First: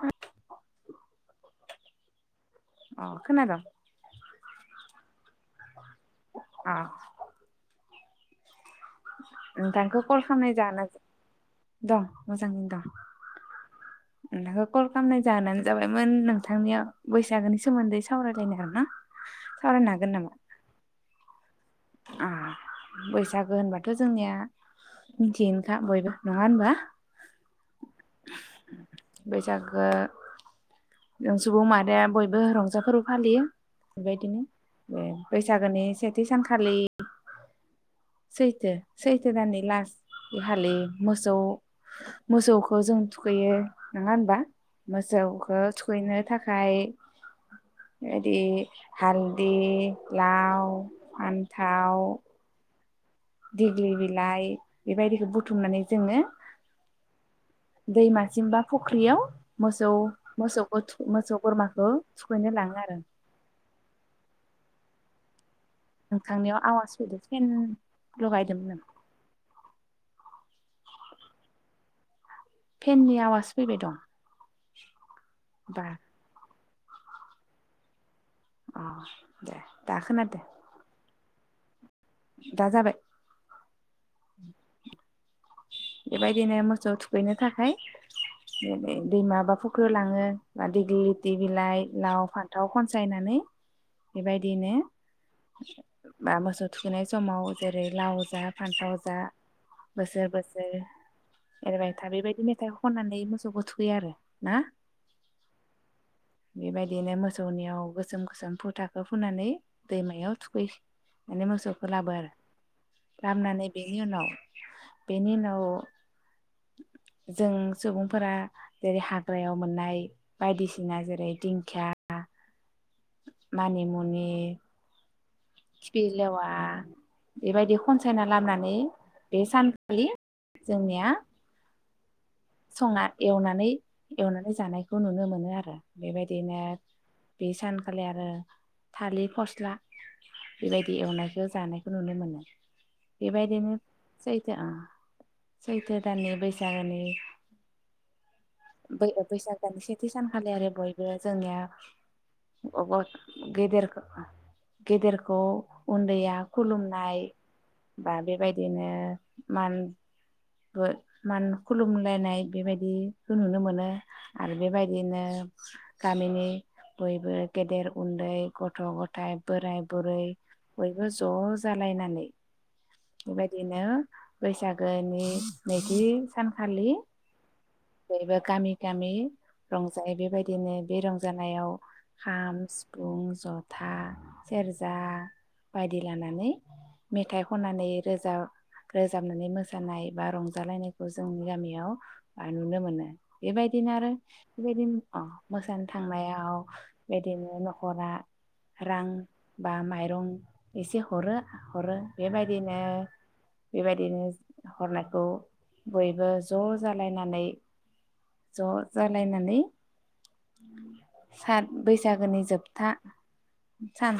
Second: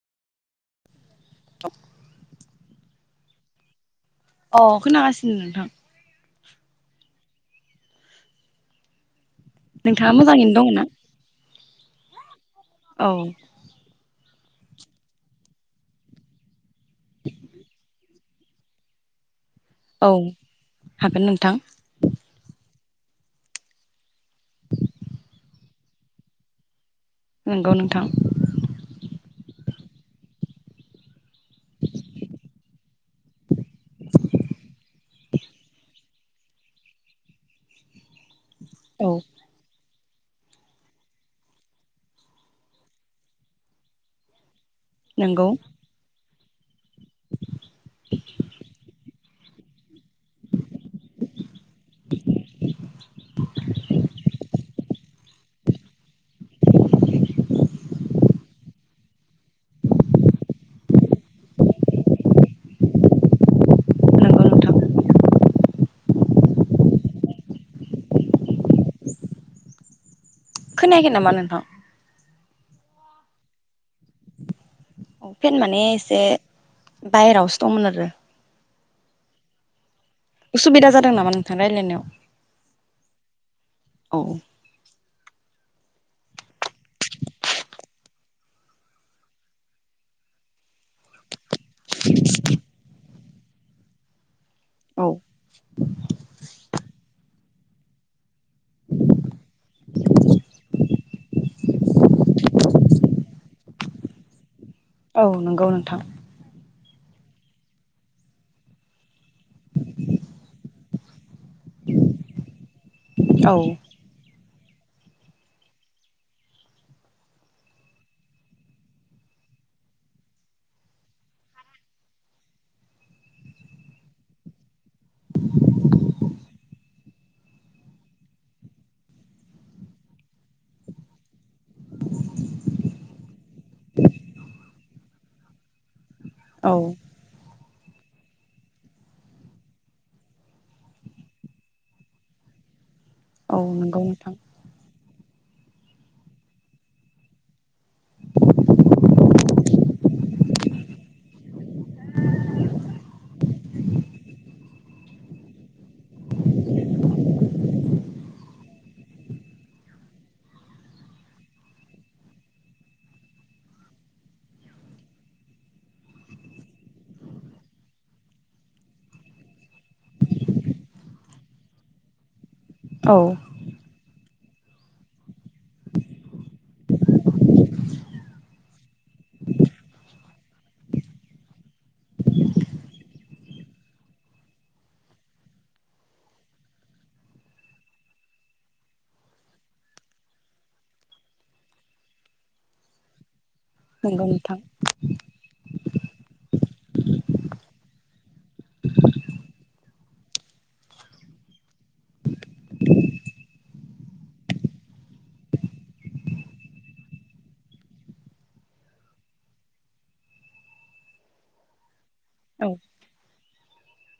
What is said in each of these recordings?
आ [unintelligible] अ। खोनादं? अ खोनागासिनो नोंथां। ओ। [unintelligible] नोंथांखौ नोंथाङा कल खालामनाय मोजाङैनो दङ ना? जाहोना जा दं। मोजाङैनो दं। औ नोंथांखौ कल खालामनाय जाहीनानो जाबायमोन नोंथांनियाव। बैसागोनि सोमोन्दै। सावरायलायनो आरोना। औ हागोन नोंथां। आह बैसागो होनबाथ जोंनिया मिथियोनखा बयबो नङा होनबा। नंगौ नोंथां। गो। जों सुबुं माहारिया बयबो रंजा फोरबो फालियो बेबायदिनो ओ बैसागोनि सेथि सानखालि। सैथो औ सैथो दाननि लास। बे हालि मोसौ मोसौखौ जों थुखैयो नङा होनबा। नंगौ मोसोखो [unintelligible] थाखाय बेबायदि हालदै लाव फान्थाव। दिग्लि बिलाइ बेबायदिखौ बुथुमनानै जोङो दैमासिम बा फुख्रियाव मोसौ मोसौखौ मोसौ बोरमाखौ सुखैनो लाङो आरो। नंगौ नोंथां नोंथांनियाव आवाज फैदो फेन लगायदोंमोन नामा। खोनायाखै नामा नोंथां। फेननि आवाज फैबाय दं। अ फेन माने बा एसे। बायेरावसो दंमोन आरो। अ दे। दा खोनादो उसुबिदा जादों नामा नोंथां। रायलायनायाव। दा जाबाय। औ बेबायदिनो मोसौ थुखैनो थाखाय दैमा बा फुख्रियाव लाङो बा दिग्लि लिथि बिलाइ लाव फान्थाव खनसायनानै बेबायदि बिदिनो औ बा मोसौ थुखनाय समाव जेरै लाव जा फान्थाव जा बोसोर बोसोर एरबायथा बेबायदि मेथाइखौ खननानै मोसौखौ थुखैयो आरो ना औ नंगौ नोंथां। बेबायदिनो मोसौनियाव गोसोम गोसोम फु थाखो फुनानै दैमायाव थुखै माने मोसौखौ लाबो आरो औ लाबानै बेनि उनाव बेनि उनाव जों सुबुंफोरा जेरै हाग्रायाव मोननाय बायदिसिना जेरै दिंखिया मानिमुनि खिफ लेवा बेबायदि खनसायना लामोननानै बे सानखालि जोंनिया संना एवनानै एवनानै जानायखौ नुनो मोनो आरो। बेबायदिनो औ बे सान [unintelligible] खालि आरो थालिर फस्ला बेबायदि एवनायखौ जानायखौ नुनो मोनो औ बेबायदिनो नंगौ नोंथां सैथो आं सैथो दानि बैसागोनि बैसागोनि सेथि सानखालि आरो बयबो जोंनिया बबा गेदेर गेदेरखौ उन्दैया खुलुमनाय बा बेबायदिनो मान मान खुलुमलायनाय बेबायदिखौ नुनो मोनो आरो बेबायदिनो गामिनि बयबो गेदेर उन्दै गथ गथायाइ बोराय बुरै बयबो ज जालायनानै औ बेबायादनो बैसागोनि नैथि सानखालि बयबो गामि गामि रंजायो बेबायदिनो बे रंजानायाव खाम सिफुं जथा सेरजा बायदि लानानै मेथाइ खनानै रोजाब रोजाबनानै मोसानाय बा रंजालायनायखौ जोंनि गामियाव ओ नुनो मोनो बेबायदिनो आरो नंगौ नोंथां बेबायदि अ मोसानो थांनायाव बिदिनो नखरा रां बा माइरं एसे हरो हरो बेबायदिनो बेबायदिनो हरनायखौ बयबो ज जालायनानै ज जालायनानै सा बैसा बैसागोनि औ जोबथा सान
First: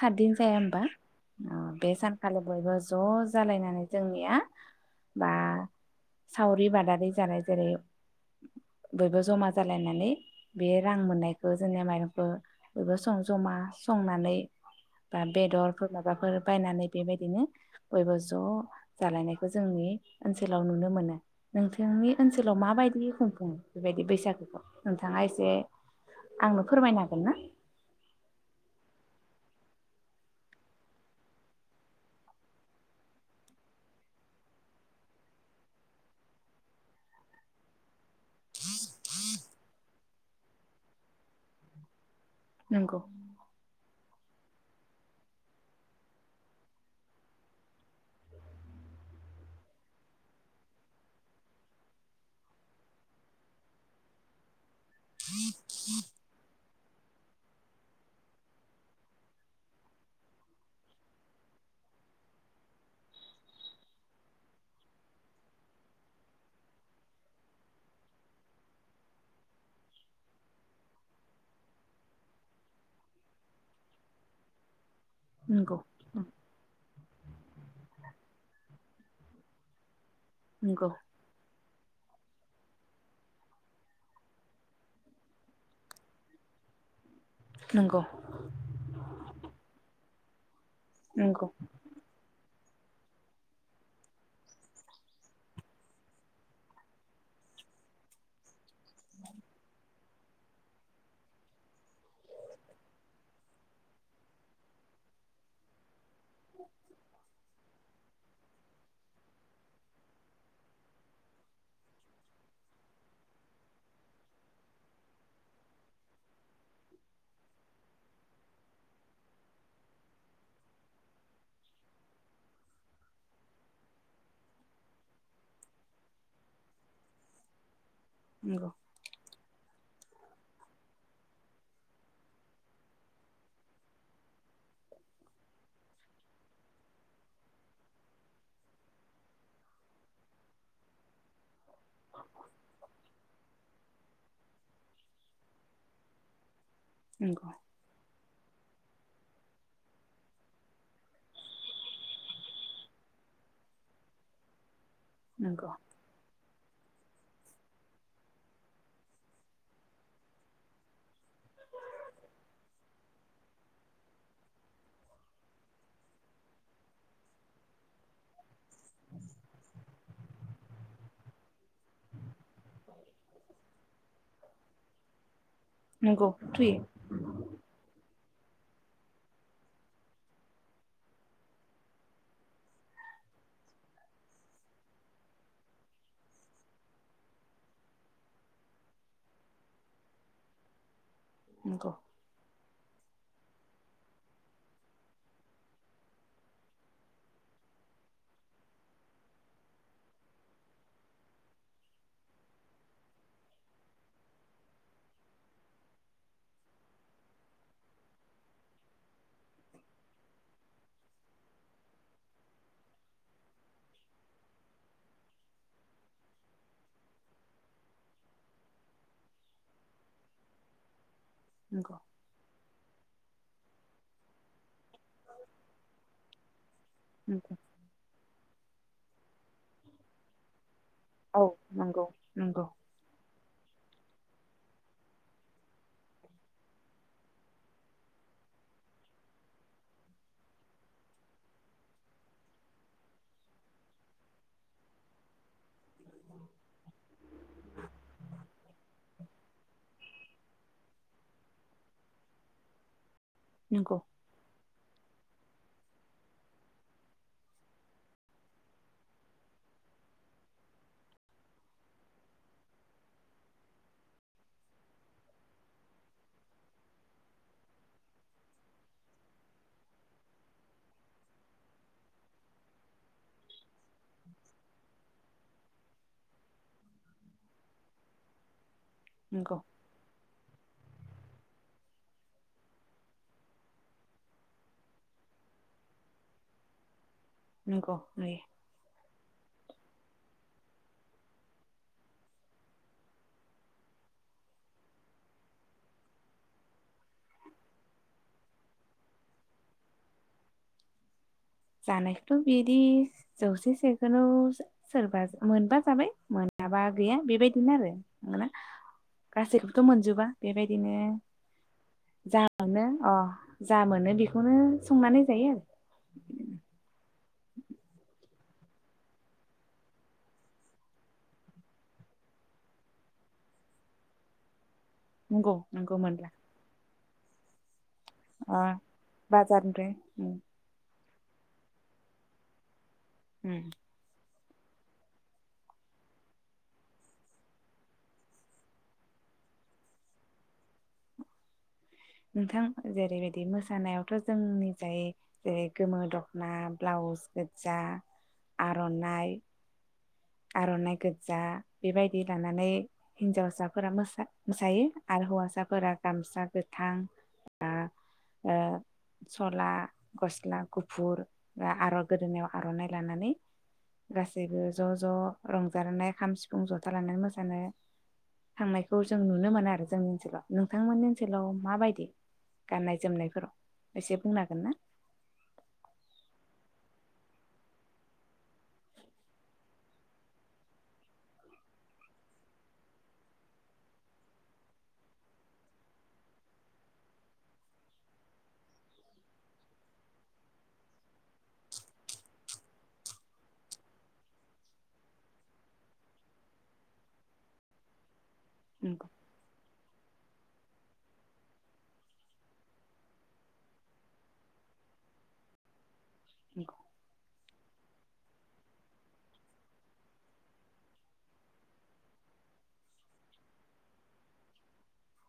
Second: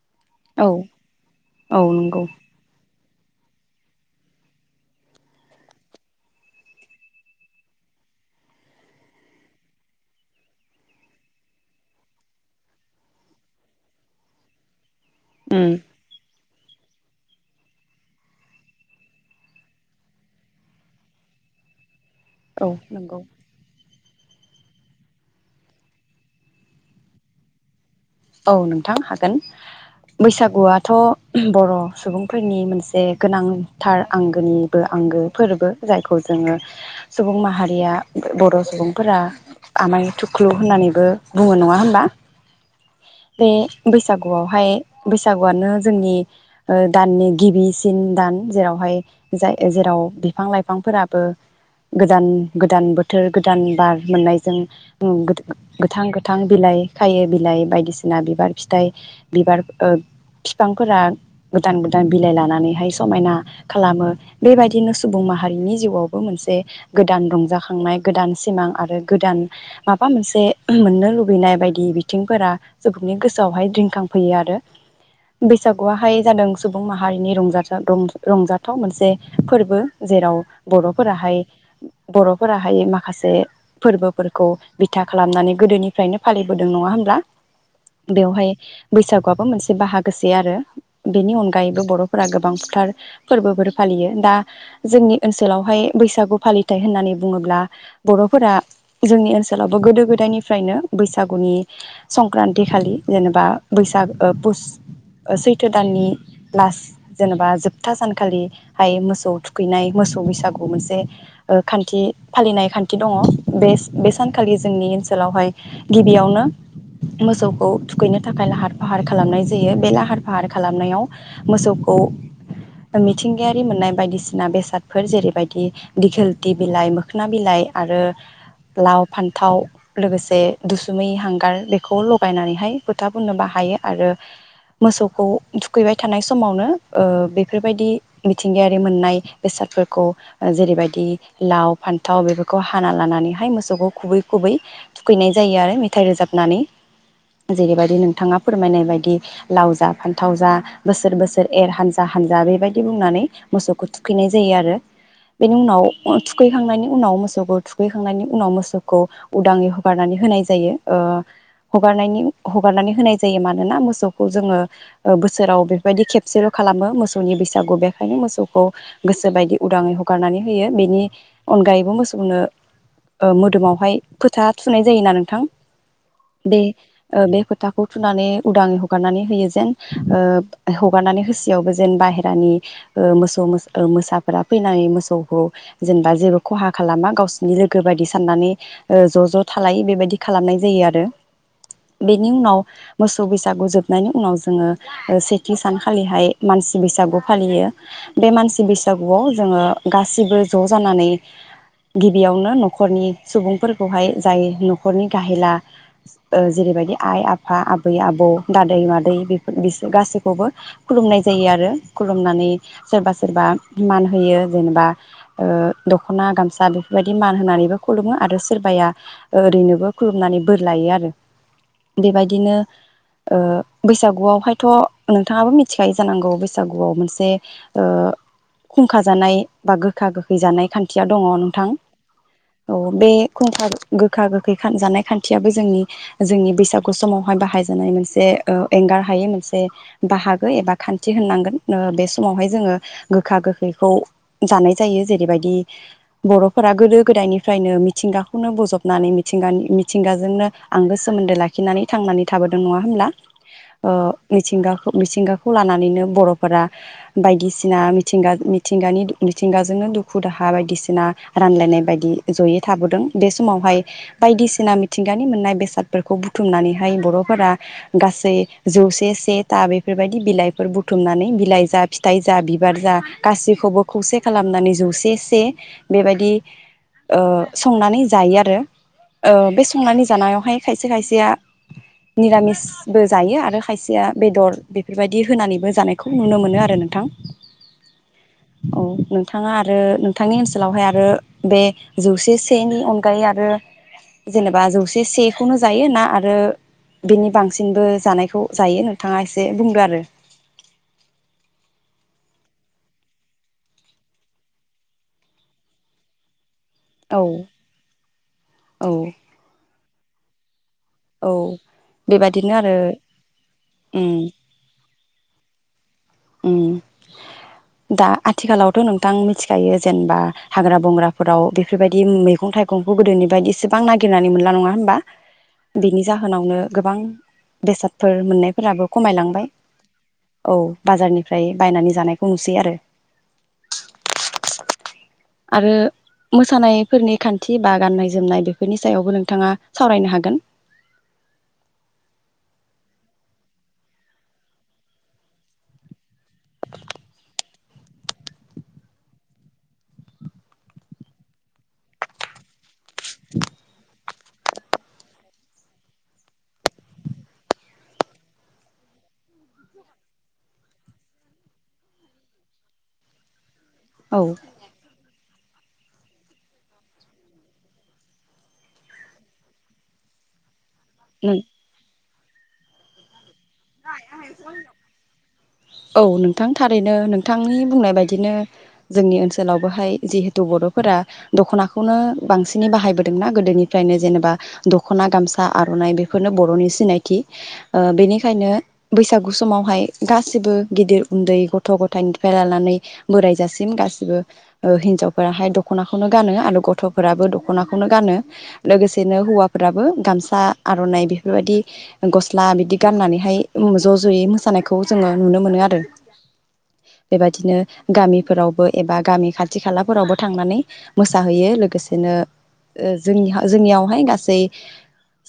सातदिन जाया औ होनबा अ औ बे नंगौ सानखालि बयबो ज जालायनानै जोंनिया बा सावरि बादारि जानाय जेरै बयबो जमा जालायनानै बे रां मोननायखौ जोंनिया माइरंखौ बयबो सं जमा संनानै बा उम बेदरफोर माबाफोर बायनानै बेबायदिनो बयबो ज जालायनायखौ जोंनि ओनसोलाव नुनो मोनो नोंथांनि ओनसोलाव औ माबायदि नंगौ खुंफुङो बेबायदि बैसागु नोंथाङा एसे आंनो फोरमायनो हागोन ना औ नोंथां हागोन बैसागुआथ बर सुबुंफोरनि मोनसे गोनांथार आंगोनिबो आंगो फोरबो जायखौ जोङो सुबुं माहारिया बर सुबुंफोरा आमाय थुख्लु होननानैबो बुङो नङा होमबा नंगौ बैसागुआव हाय बैसागुआनो जोंनि ओ दाननि गिबिसिन दान जेरावहाय जाय जेराव बिफां लाइफांफोराबो गोदान गोदान बोथोर गोदान बार मोननायजों गोथां गोथां बिलाइ खायो बिलाइ बायदिसिना बिबार फिथाइ बिबार बिफांफोरा गोदान गोदान बिलाइ लानानैहाय समायना खालामो बेबायदिनो सुबुं माहारिनि जिउआवबो मोनसे गोदान रंजाखांनाय गोदान सिमां आरो गोदान माबा मोनसे मोननो लुबैनाय बायदि बिथिंफोरा सुबुंनि गोसोआवहाय रिंखां फैयो आरो नंगौ बैसागुआहाय जादों सुबुं माहारि रंजा रंजा रंजाथाव मोनसे फोरबो जेराव नंगौ बरफोराहाय बरफोराहाय माखासे फोरबोफोरखौ बिथा खालामनानै गोदोनिफ्रायनो फालिबोदों नङा होनब्ला नंगौ बेवहाय बैसागुआबो मोनसे बाहागो लोगोसे आरो बेनि नंगौ अनगायैबो बरफोरा गोबां गोथार फोरबोफोर फालियो दा जोंनि ओनसोलावहाय बैसागु फालिथाइ होननानै बुङोब्ला बरफोरा जोंनि ओनसोलावबो गोदो गोदायनिफ्रायनो बैसागुनि संक्रान्ति खालि जेनेबा बैसागु फुस सैथो दाननि लास जेनेबा जोबथा सानखालिहाय मोसौ थुखैनाय मोसौ बैसागु मोनसे ओ खान्थि फालिनाय खान्थि दङ बे बे सानखालि जोंनि ओनसोलावहाय गिबियावनो मोसौखौ थुखैनो थाखाय लाहार फाहार खालामनाय जायो बे लाहार फाहार खालामनायाव मोसौखौ मिथिंगायारि मोननाय बायदिसिना बेसादफोर जेरैबायदि दिखोलथि बिलाइ मोखोना बिलाइ आरो नंगौ लाव फान थाव लोगोसे दुसुमै हांगार खौ लगायनानैहाय फोथा फुननो बाहायो आरो मोसौखौ थुखैबाय थानाय समावनो ओ बेफोर बायदि मिथिंगायारि मोननाय बेसादफोरखौ जेरैबायदि लाव फान्थाव बेफोरखौ हाना लानानैहाय मोसौखौ खुबै खुबै थुखैनाय जायो आरो मेथाइ रोजाबनानै नंगौ जेरै बायदि नोंथाङा फोरमायनाय बायद दि लाव जा फान्थाव जा बोसोर बोसोर एर हानजा हानजा बेबायदि बुंनानै मोसौखौ थुखैनाय जायो आरो। बेनि नंगौ उनाव ओ थुखैखांनायनि उनाव मोसौखौ थुखैखांनायनि उनाव मोसौखौ उदाङै हगारनानै होनाय जायो ओ हगारनायनि हगारनानै होनाय जायो मानोना मोसौखौ जोङो ओ बोसोराव बेफोरबायदि खेबसेल खालामो मोसौनि बैसागु बेखायनो मोसौखौ गोसो बायदि उदाङै हगारनानै होयो बेनि अनगायैबो मोसौनो ओ मोदोमावहाय फोथा थुनाय जायो ना नोंथां। नंगौ बे थैयो ओ बे फोथाखौ थुनानै उदाङै हगारनानै होयो जेन ओ हगारनानै होसेयावबो जेन बाहेरानि मोसौ मोसाफोरा फैनानै मोसौखौ जेनेबा जेबो खहा खालामा गावसिनि लोगो बायदि साननानै ओ ज ज थालायो बेबायदि खालामनाय जायो आरो। नंगौ बेनि उनाव। मोसौ बैसागु जोबनायनि उनाव जोङो ओ सेथि सानखालिहाय मानसि बैसागु फालियो बे मानसि बैसागुआव जोङो गासिबो ज जानानै गिबियावनो नखरनि सुबुंफोरखौहाय जाय नखरनि गाहेला ओ जेरैबायदि आइ आफा आबै आबौ दादै मादै बेफोर बिसोर गासैखौबो खुलुमनाय जायो आरो खुलुमनानै सोरबा सोरबा मान होयो जेनेबा दखना गामसा बेफोरबायदि मान होनानैबो खुलुमो आरो सोरबाया ओरैनोबो खुलुमनानै बोर लायो आरो नंगौ बेबायदिनो ओ बैसागुआवहायथ नोंथाङाबो मिथिखायो जानांगौ बैसाग सागुआव मोनसे नंगौ ओ खुंखा जानाय बा गोखा गोखै जानाय खान थिया दङ औ नोंथां नंगौ नंगौ औ बे खुंखा गोखा गोखै खान जानाय खान्थियाबो जोंनि जोंनि बैसागु समावहाय बाहाय जानाय मोनसे ओ एंगार हायै मोनसे बाहागो एबा खान्थि होननांगोन ओ बे समावहाय जोङो गोखा गोखैखौ जानाय जायो जेरैबायदि बर'फोरा गोदो गोदायनिफ्रायनो मिथिंगाखौनो बोजबनानै मिथिंगानि मिथिंगाजोंनो आंगो सोमोन्दो लाखिनानै थांनानै थाबोदों नङा होमब्ला? अ नंगौ मिथिंगाख मिथिंगाखौ लानानैनो बर'फोरा बायदिसिना मिथिंगा मिथिगानि मिथिंगाजोंनो दुखु दाहा बायदिसिना रानलायनाय बायदि जयै थाबोदों बे समावहाय बायदिसिना मिथिंगानि मोननाय बे सादफोरखौ बुथुमनानैहाय बर'फोरा गासै जौसे से था बेफोरबायदि बिलाइफोर बुथुमनानै बिलाइ जा फिथाइ जा बिबार जा गासैखौबो खौसे खालामनानै जौसे से बेबायदि ओ संनानै जायो आरो ओ नंगौ बे संनानै जानायावहाय खायसे खायसेया मिरामिसबो जायो आरो खायसेया बेदर बेफोरबायदि होनानैबो जानायखौ नुनो मोनो आरो नोंथां। नंगौ नै औ नोंथाङा आरो नोंथांनि ओनसोलावहाय आरो बे जौसे सेनि अनगायै आरो जेनेबा जौसे से खौनो जायो ना आरो बेनि बांसिनबो जानायखौ जायो नोंथाङा इसे बुंदो आरो जानायखौथ बिदि जौसे सेखोनो सोरबा मोनबा जाबाय मोन माबा गैया औ बेबायदिनो आरो मोनोना औ गासैखौबोथ मोनजोबा। बेबायद बिदिनो औ जा बेबादिनो आरो मोनो अ जा उम मोनो बेखौनो संनानै जायो आरो उम दा आथिखालावथ नोंथां मिथिखायो जेनेबा हाग्रा बंग्राफोराव बेफोरबायदि मैगं थाइगंखौ गोदोनि बायदि इसेबां नागिरनानै मोनला नङा होन बा नंगौ नंगौ बिनि मोनला जाहोनावनो गोबां बेसाद फोर अ मोननायफोराबो खमायलांबाय बाजारनिफ्राय उम औ बाजारनिफ्राय बायनानै जानायखौ नुसै आरो उम आरो मोसानायफोरनि खान्थि बा गाननाय जोमनाय बेफोरनि सायावबो नोंथाङा सावरायनो हागोन नोंथां जेरैबायदि मोसानायावथ जोंनि जाय जेरै गोमो दखना ब्लाउस गोजा आरनाइ आरनाइ गोजा बेबायदि लानानै हिनजावसाफोरा मोसा मोसायो आरो हौवासाफोरा गामसा गो थां आ ओ सला गस्ला गुफुर आर गोदोनायाव आरनाइ लानानै औ गासैबो ज ज रंजानानै खाम सिफुं जथा लानानै मोसानो थांनायखौ जों नुनो मोनो आरो जोंनि ओनसोलाव नोंथांमोन नों हेलौ माबायदि। गाननाय जोमनायफोराव। एसे बुंनो हागोन ना? [unintelligible] औ नोंथां थारैनो नोंथांनि बुंनाय बायदिनो जोंनि ओनसोलावबोहाय जिहेथु बरफोरा दखनाखौनो बांसिनै बाहायबोदोंना गोदोनिफ्रायनो जेनेबा दखना गामसा आरनाइ बेफोरनो बरनि सिनायथि ओ बेनि ओंखायनो बैसागु समावहाय गासिबो गिदिर उन्दै गथ गथायाइनिफ्राय लानानै बोराय जासिम गाासिबो ओ हिनजावफोराहाय दखनाखौनो गानो आरो गथफोराबो दखनाखौनो गानो। नंगौ लोगोसेनो हौवा फोराबो गामसा आरनाइ बेफोर बायदि गस्ला बिदि गाननानै हाय ज ज यै मोसानायखौ जोङो नुनो मोनो आरो। नंगौ। बेबायदिनो गामिफोरावबो एबा गामि खाथि खालाफोरावबो थांनानै मोसाहैयो लोगोसेनो ओ जों जोंनियावहाय गासै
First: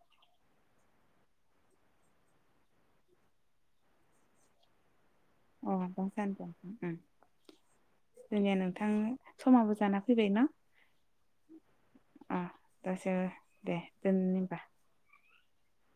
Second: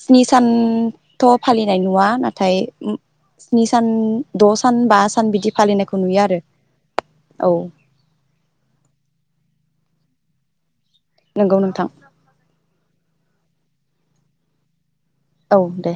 स्नि सानथ फालिनाय नुवा नाथाय स्नि सान द सान बा सान बिदि फालिनायखौ [unintelligible] नुयो आरो औ जोंनिया नोंथां समाबो जाना फैबायना। नंगौ नोंथां अ दासो दे दोननि होनबा। औ दे।